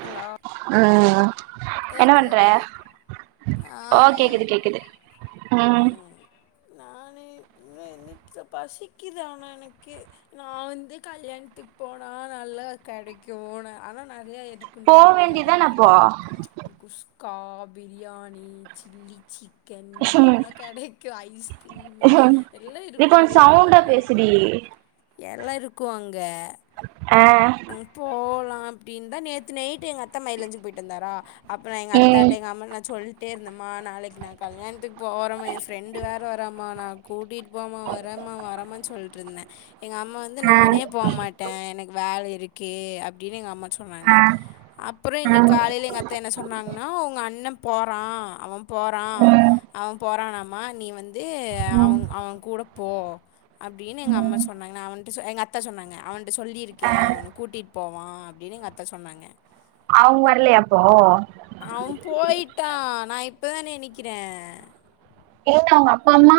Hello ஆ கேக்குதாடி ஓ நானே கேக்குது கேக்குது ம் நானே இன்ன இன்னிக்தா பசிக்குது ஆனா எனக்கே நா வந்து கல்யாணத்துக்கு போனா நல்லா கடைக்குனு ஆனா நறைய எ இருக்குன்டி போ நல்ல வித விதமா வேண்டிதான அப்போ இருக்கு kuska biryani chilli chicken எல்லா கெடைக்கு ஐஸ்கிரீமு எல்லா நீ கொஞ்ச இருக்குன்டி அங்க சவுண்டா பேசுடி எல்லா இருக்கு அங் க ஆ அங்க போலா அப்டின் தா நேத்து நைட்டு எங்கத்தா மைலஞ்சு போயிட்டு வந்தாரா அப்ப நா எங்க ம் அத்தாட்ட எங்கம்மட நா சொல் டே இருந்தம்மா நாளைக்கு நா கல்யாண்த்துக் போறமா எ ஃப்ரெண்டு வேற வராமா நா கூட்டிட்டு போமா வரேம்மா வரம்மான் சொல்ட்ருந்தே எங்க அம்மா வந்து ஆ நானே போ மாட்டே எனக்கு வேல இ இருக்கே அப்டின்னு எங்க அம்மா சொன்னாங்க ஆ அப்புறொ இன்னை ம் காலைல எங்கத் தா என்ன சொன்னாங்னா உங்க அண்ண போறா அவ போறா ம் அவ போறானாமா நீ வந் து அவ ம் அவ கூட போ அப்டின் எங்க அம்மா ம் சொன்னாங்க நா அவன்ட சொ எங்க அத்தா சொன்னாங்க டு ஆ சொல்லிருக்கே ஒன கூட்டிட் போவா அப்டின் எங்க அத்தா சொன்னாங்க அவுங் வர்லயா அப்போ நா இப்பதா நெனைக்கிறே என்ன உங்க அப்பாம்மா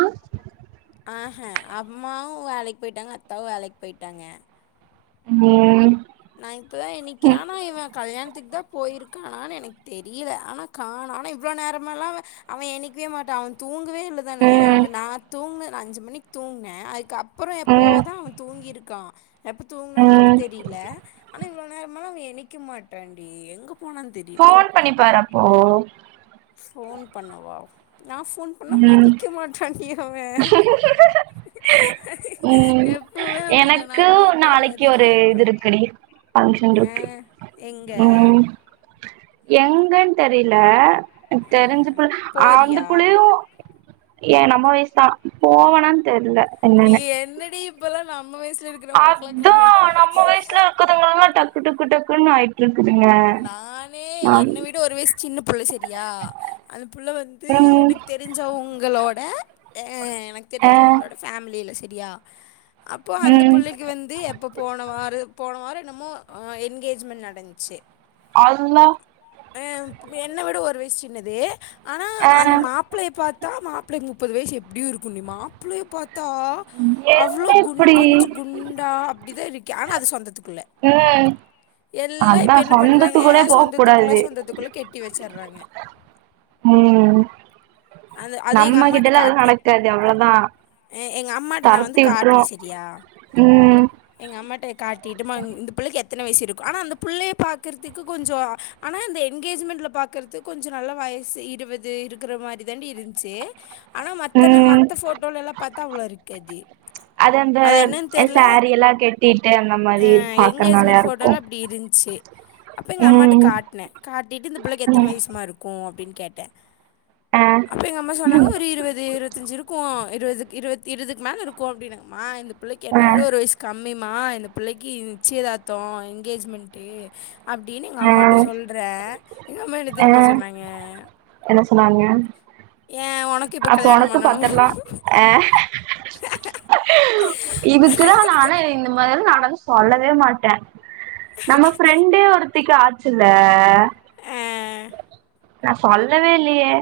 ஆஹ அம்மாவு வேலைக் போயிட்டாங்க அத்தாவு வேலைக் போயிட்டாங்க ம் நா இப்பதா எ நிக்கிறே ஆனா இவ கல்யாண்த்துக் தா போயிருக்கானான் எனக் தெரியில ஆனா காண ஆனா இவ்ளோ நேரமால்லா அவ அவ எனிக்கவே மாட்டா அவ தூங் ங்கவே இல்லதானே ம் அவ நா தூங்கு நா அஞ்சு மணிக் தூங்னே அதுக்கப் புறொ எப்பொவோ ம் தா அவ தூங்கிருக்கா எப்ப தூங்குனான் கூட ம் தெரில ஆனா இவ்வளவு நேரமலா அவ இனைக்க மாட்டான் டி எங்க போனான்னு தெரில ஃபோன் பண்ணிப்பாரப்போ ஃபோன் பண்ணவா நான் ஃபோன் பண்ணா ம் மதிக்க மாட்டான் டி அவெ ம் எப்போமே அப்படிதா நா எனக்கு கூப்பிட்டா நாளைக்கு மதிக்க ஒரு மாட்டா இது இருக்குடி ஃபங்க்ஷன் ஆ இருக்கு எங்க ம் எங்கன்னு தெரில தெரிஞ்ச புள்ள அந்த போறியா புள்ளையு ஏன் நம்ம வயசு தா போவனானு தெர்ல நீ என்னன்னு என்னடி இப்பலா நா அதா நம்ம வயசுல இருக்கதங்களா டக்கு டக்கு டக்கு டக்குனு ஆயிட்டு இருக்கு நானே என்ன விட ஒரு வயசு சின்ன புள்ள சரியா அந்தப்புள்ள வந்து ம் எனக்கு தெரிஞ்சவங்களோட அ எனக்கு ஆ தெரிஞ்சவங்களோட ஃபேமிலியில சரி யா அப்போ அந்த ம் புள்ளைக்கு வந்து எப்ப போனவாரு போனவாரு என்னமோ என்கேஜ்மெண்ட் நடந்துச்சு அல்லா ஆ என்ன விட ஒரு வயசு சின் என்னது அனா ஆ அந் மாப்பிளைய பாத்தா மாப்பிளை முப்பது வயசு எப்புடியு இருக்கும்டி மாப்புளய பாத் தா என்ன அவளோ குண் இப்டி கொஞ்சம் குண்டா அப்படிதா இருக்கு ஆனா அது சொந்தத்துக்குள்ள ம் எல்லா அதா இப் என்ன பண்றாங்க சொந்தத்துக்குள்ளே போக சொந்தத்துக்குள்ள கூடாது சொந்தத்துக்குள்ள கெட்டி வச்சறாங்க நம்மகிட்டலா எதுவு நடக்காது அவ்ளோதா எங்க அம்மாட்ட நா வந்து தரத்தி விட்ரு காட்டுனே சேரியா ம் எங்க அம்மாட்ட காட்டிட்டு மா இந்த புள்ளைக்கு எத் எத்தன வயசு இருக்கு ஆனா அந்த புள்ளைய பாகுறதுக்கு கொஞ்சோ ஆனா அந்த எங்கேஜ்மெண்ட்ல பாக்குறதுக்கு கொஞ்சோ நல்ல வயசு இருவது இருக்கிற மாரி இதாண்டி இருந்துச்சு ஆனா மத்தனா ம் மத்த ஃபோட்டோலலா பாத்தா அவ்வளோ இருக்காது அது என்னன்னு தெர்ல சாரி எல்லா கெட்டிட்டு அந்த ஆ மாரி பாக்குறனாலயா எங்கேஜ்மெண்ட் இருக்கு ஃபோட்டோல அப்டி இருந்துச்சு அப்ப எங்க அம்மாட்ட ம் காட்டுனேன் காட்டிட்டு இந்த புள்ளைக்கு எத்தன ம் வயசுமா இருக்கு அப்டின்னு கேட்டே ஆ அப்ப எங்க அம்மா சொன்னாங்க ஒரு இருவது இருவத்தஞ்சு இருக்கு இருவதுக்கு இருவ இருவத்தி இருவதுக்கு மேலே இருக்கு அப்படினு மா இந் புள்ளைக்கு ஆ என்ன விட ஒரு வயசு கம் கம்மிமா இந்த புள்ளைக்கு நிச்சயதார்த்தோ எங்கேஜ்மெண்ட்டு அப்டின்னு எங்க ஆ அம்மாட்ட சொல்ற எங்க அம்மா என்ன ஆ தெரியுமா சொன்னாங்க என்ன ஏன் உனக்கு இப்போ [inaudible] அப்ப கல்யாணம் உனக்கு பண்ணணும் பாத்தர்லா அ இதுக்குதா நானே இந்த மாரி ந தன் சொல்லவே மாட்ட நம்ம ஃப்ரெண்டே ஒருத் திக்கு ஆச்சுல அ நா சொல்லவே இல்லையே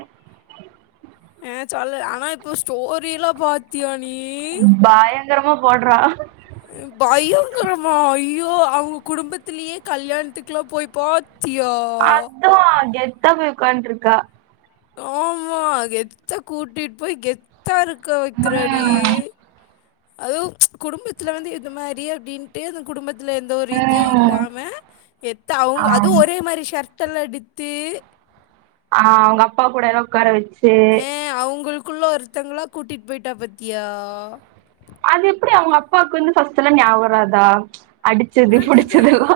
அ சொல்லு ஆனா இப்ப ஸ்டோரி எல்லா பாத்தியான் பாயா பயங்கரமா போடுறா பயங்குறமா ஐயோ அவுங்க குடும்பத்திலயே கல்யாணத்துக்கு எல்லா போய் பாத் அதா கெத் த்தா போய் உக்கான்ட்ருக்கா ஆமா கெத்தா கூட்டிட் போய் கெத் கெத்தா இருக்க வெக்குறாடி அது குடும்பத்துல வந்து இந்த மாதரி அப்டின்ட்டு அந்த குடும்பத் எந்த ஒரு இது இல்லாம கெத்தா அவுங்க அது ஆம் ஒரே மாரி சர்ட் கட்டலடித்து ஆ அவங்க அப்பா கூட எதோ உக்கார வெச் அ அவுங்களுக் க்குள்ள ஒருத்தவங்களா கூட்டிட் போயிட்டா பாத்தியா அது எப்டி அவுங்க அப்பாக்கு வந்து ஃபஸ்ட் எல்லா ஞியாவ் வராதா அடிச்சது அதுதா புடிச்சதெல்லா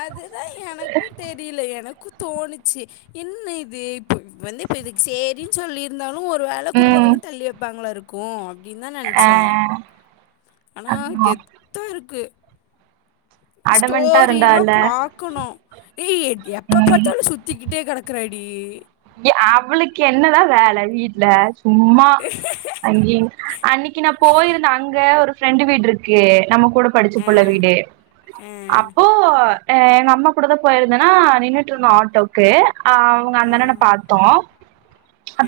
அதுதா எனக்கு தெரியில எனக் க்கு தோணுச்சு என்ன இது இப்ப வந்து இதுக்கு சேரின் சொல்லிருந் ந்தாலு ஒரு வேல குடும்பத்துல இருந்து தள்ளி வெப்பாங்களா இருக் கு அப் அப்டின்தா ஆ நெனச்ச ஆனா ஆமா கெத்தா இருக் க்கு அடமென்ட்டா ஸ்டோரி இருந்தால எல்லாம் பாக்கணு ஏ எப்ப பாத்தாலு சுத்திக்கிட்டே கெடக்குறாடி டி டி அவுளுக்கு என்னதா வேல வீட்ல சும்மா அங்க அன்னிக்கு நா போயிருந்தேன் அங்க ஒரு ப்ரெண்டு வீடு இருக்கு நமக்கு கூட படிச்சு ஆ, போள்ள வீடு ஆ, அப்போ எங்க அம்மா கூட தான் போயிருந்தனா நின்ட்டு இருந்தோம் ஆட்டோக்கு ஆ அவுங்க ஆ, அந்த ந பாத்தோம்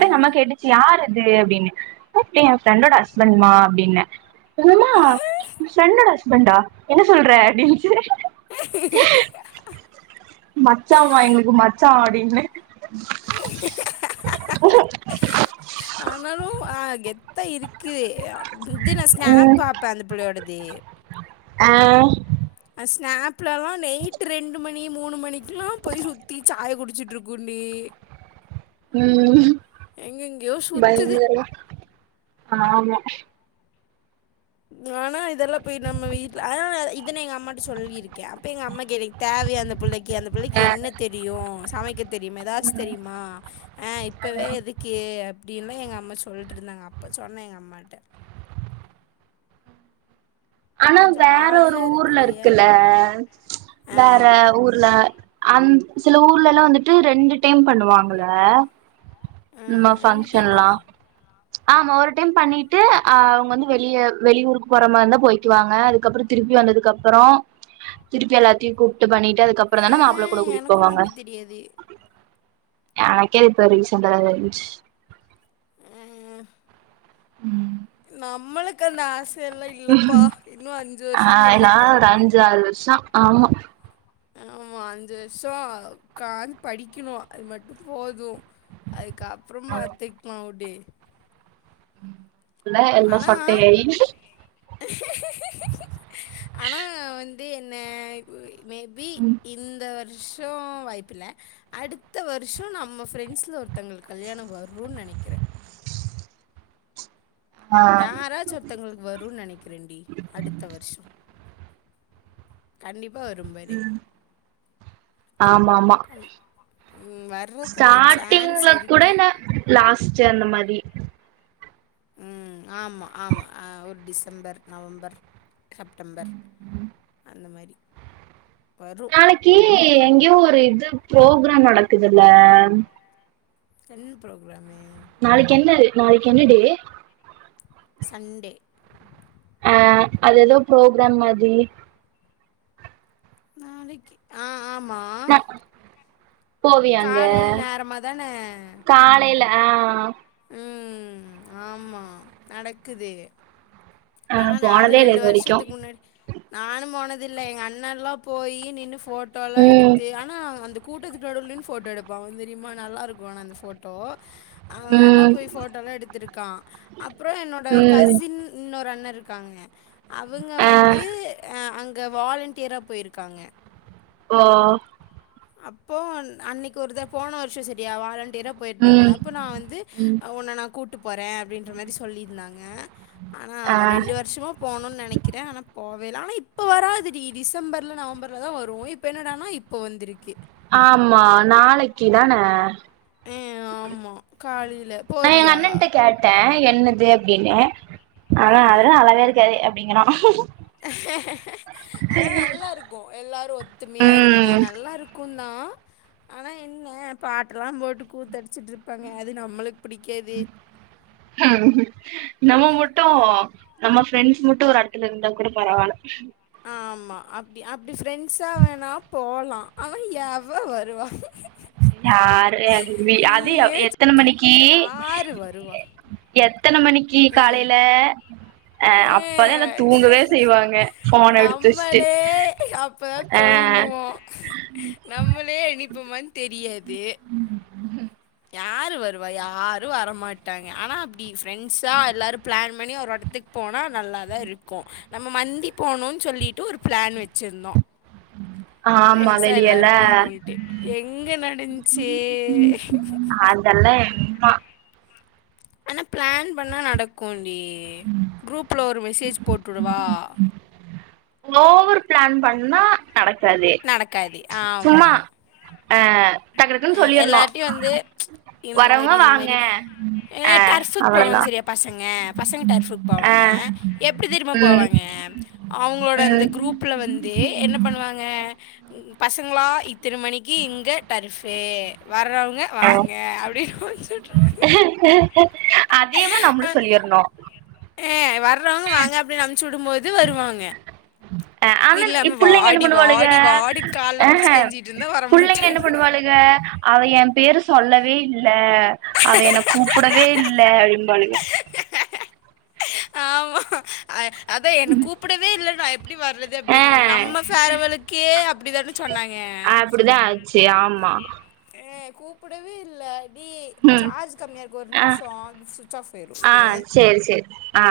ஆ. எங்க அம்மா கேட்டுச்சி யாரு அது அப்படினு அப்ப எ ப்ரெண்டோட ஹஸ்பண்ட் மாஅப்படினமா என் மா ப்ரெண்டோட ஹஸ்பண்டா என்ன சொல்ற அப்படினு மச்சாமா எங்களுகு மச்சான் அப்டினு ஆனாலு ஆகேத் த்த யிருக்கு இது நான் ஸ்நாக் ம் பாப்பேன் அந்த பிளையோடது ஆ ஸ்நாலாம் நைட்டு் ரெண்டு மணி மூணு மணிக்கெலாம் போயி சுத்தி சாய் குடிச்ருக்குண்டீ ம் சுற்றுது பயங்கர ஆ ஆம்மா ஆனா யிதெல்லா போயி நம்ம வீட்டுல ஆனா இதன எங்க அம்மாட்ட சொல்லியிருகே அப்ப எங்க அம்மாக் எனக்கு தேவைய அந்த பிளைக்கு க்ய அந்த புள்ளைக்கு என்ன தெரியே சமைக்க தெரியுமா ஏதாச்சி தெரியுமா ஹ இபவே எதுக்கு அபடினா எங்க அம்மா சொல்லிட்டு யிருந்தாங்க அப்ப சொன்னே எங்க அம்மாகிட்ட ஆனா வேற ஜாலியா ஒர்ஊர்ல இருக்குது ஏன் யிருக்குல ஆ வேற ஊர்ல அந்த் சில ஊர்ல யில்லா வந்துட்டு ரெண்டு டைம் பணுவாங்கள ஆ, உம்மா ரெண்டு டைமா பங்க்ஷன்லாம் ஆம்மா ஒரு டைம் பணிட்டு ஹ அவங்க வந்து வெளிய வெளியூரு போறமாரி யிருந்தா போய்டுவாங்க அதுகபுற திருப்பி வந்ததுகுபுற திருப்பி எல்லாதையு கூப்பிடு பணிட்டு அதுகப்புற ஆ தானே மாப்பிள கூட கூட்டிடு எனக்கு ஒன்றும் போவாங்க அப்படி தெரியாது ஆக்க இப்ப ரீசன் த சலஞ்சி ஆ, ம் நமளுக்கு நா ஆஸ் சல்லா யில்லபா இன்னு அஞ்சு வருஷ கழியட்டு ச ஆம்மா ஆம்மா அஞ்சு வருஷ உகாந்து படிகணு அது மட்டும் போது அதுகு அப்புற பாத்துக்லா அபடியே ம் இல்ல எந்த ஆனா சொட்டையா ஆனா வந்து யின்ன மேபி இந்த வருஷ் ஷே வருஷம் வாய்பில்ல அடுத்த வருஷம் நம்ம ப்ரெண்ட்ல ஒருதங்கலுகு கல்யாணம் வருன்னு நினகிறே ஆ யாரா ச்சி ஒத்தவகலுகு வரும்னு நினக்கிறேடி அடுத்த வருஷ கண்டிப் ஆம்மா ஆம்மா கண் ம், வர்றக்கூடிய சான்ஸ் ஸ்டார்டிங்ல கூட இருக்குது ன்ன லாஸ்ட் அந்த மாரி ம் ஆம்மா ஆம்மா ஒரு டிசம்பர் நவம்பர் செப்டம்பர் அந்த மாதிரி நாளைக்கு எங்கேயோ ஒரு இது ப்ரோ க்ராம் நடக்குதுல்ல என்ன ப்ரோக்ராம் நாளைக்கு என்ன நாளைக்கு என்ன டி சண்டே ஆஹ அது ஏதோ ப்ரோக்ராம் மாிரி நாளைக்கு ஆஹ் ஆமா [inaudible] போவியாங்க காலையில நேரமா தான? காலைல ம் ஆமாம் நடக்குது ஆ ஆனா நானும் போனதே இல்ல ரெண்டு இது வரைக்கு வருஷத்துக்கு முன்னாடி நானும் போனது இல்ல எங்க அண்ணா எல்லாம் போய் நின்னு போட்டோலாம் ம் எடுத்து ஆனா அந்த கூட்டத்துநடுவுலநின்னு போபட்டோ எடுப்பேன் தெரியுமாரியமா நல்லாருக்கும் அந்த ஃபோட்டோ அவெல்லாம் ம் போய் போட்டோல்லாம் எடுத்திருக்கான் அப்புறம் என்னோட ம் கசின் இன்னொரு அ இருக்காங்க அவுங்க ஆ வந்து ஆ அங்க அங்க வாலண்டியரா போயிருக்காங்க ஹ அப்போ அன்னைக்கு ஒரு தட போன வருஷம் சரியா வாழ போயிருந்தாங்க ம் அப்ப நான் வந்து ம் உன்ன நான் கூட்டட்டு போறேன் அப்படின்ற மாதிரி சொல்லியிருந்தாங்க [inaudible] ஆனா ஆ ரெண்டு வருஷமும் போகணும்னு நினைக்கிறேன் ஆனா போவேன் வேலா ஆனா இப்ப வராது டிசம்பர்ல நவம்பர்லதா வரும் இப்ப என்னடன்னா இப்ப வந்திருக்கு ஆமா நாளைக்கு தான ம் ஆமா காலைல நா எங்க அண்ணன்ட்ட கேட்டே என்னது என்ன ஆனா அதுல அழகா இருக்காது அப்டிங்கறா ஆனா நல்லா இருக்கு எல்லாரு ஒத்துமையா இருந்து ம் நல்லா இருக்கு ஆனா என்ன பாட்டலாம் போட்டு கூத்தடிச்சுட்டு இருப்பாங்க அது நம்மளுக்கு பிடிக்காது ம் நம்ம மட்டு நம்ம ஃப்ரெண்ட்ஸ் மட்டும் ஒரு எடத்துல இருந்தா கூட பரவாயில்ல ஆமா அப்டி அப்டி ஃப்ரெண்ட்ஸா வேணா போலா ஆனா எவ வருவா ஆ ஏ அது நீயே சொ எத்தன மணிக்கு யாரு வருவா? எ எத்தன மணிக்கு ஏ காலேல அ ஏ அப்பதா எல்லா தூங்கவே செய்வாங்க போன எடுத்துவச்சுட்டு நம்மளே அப்பதான் அ இப்போ தெரியாது [inaudible] யார் வருவா யாரு வரமாட்டாங்க ஆனா அப்டி ஃப்ரெண்ட்ஸா எல்லாரு பிளான் பண்ணி ஒரு இடத்துக்கு போனா நல்லா தா இருக்கு நம்ம மந்தி போணுனு சொல்லிட்டு ஒரு பிளான் வச்சிருந்தோ ஆமா பிரெண்ட்ஸா வெளியல எல்லாரும் போனும்ன்ட்டு எங்க நடந்துச்சு அதெல்லா எ ஆனா பிளான் பண்ணா நடக்கு அப்டி குரூப்ல ஒரு மெசேஜ் போட்டுவிடவா ஓவர் பிளான் பண்ணா நடக்காது நடக்காது சும்மா ஆ அ எல்லாருட்டியு வந்து ம்ச் இந்த மாரி வரவங்க இந்த வாங்க மாரி ஏ அ டர்ஃப்க் போவாங்க அவ்ளதா சேரியா பசங்க பசங்க டர்ஃப்க்கு அ போவாங்க எப்டி தெரியுமா ம் போவாங்க அவங்களோட அந்த ம் குரூப்புல வந்து என்ன பண்ணுவாங்க அ பசங்களா இத்தன மணிக்கு இங்க டர்ஃப் பே வர்றவங்க அ வாங்க அப்டின் முடுச்சுட்ருவாங்க அதேமா நம்மளு சொல்லிருணு ம் சுடும்போது வருவாங்க அ ஆனந் இல்லாம இப் புள்ளைக என்ன வாடி பண்ணுவாளுக வாடி வாடின்னு கால்ல புடிச்சு அஹே கெஞ்சிட்டு இருந்தா புள்ளைங்க என்ன வரமாட்டாங்க. பண்ணுவாளுக அவ எம் பேரு சொல்லவே இல்ல அவ எ கூப்புடவே இல்ல அப்புடிம்பாளுக ஆமா அ அதா என கூப்புடவே இல்ல நா எப் எப்டி வர்து ஆ அப்புடிங்குவாங் நம்ம ஃபேர்வலுக்கே அப்புடிதான சொன்னாங்க அப்டிதா ஆச்சு ஆமா கூப்புடவே இல்ல டி ம் சார்ஜ் கம்மியா இருக்கு ஒரு ஆ நிம்ஷோ சுவிச் ஆஃப் ஆயுரு ஆ இரு சேரி சேரி ஆ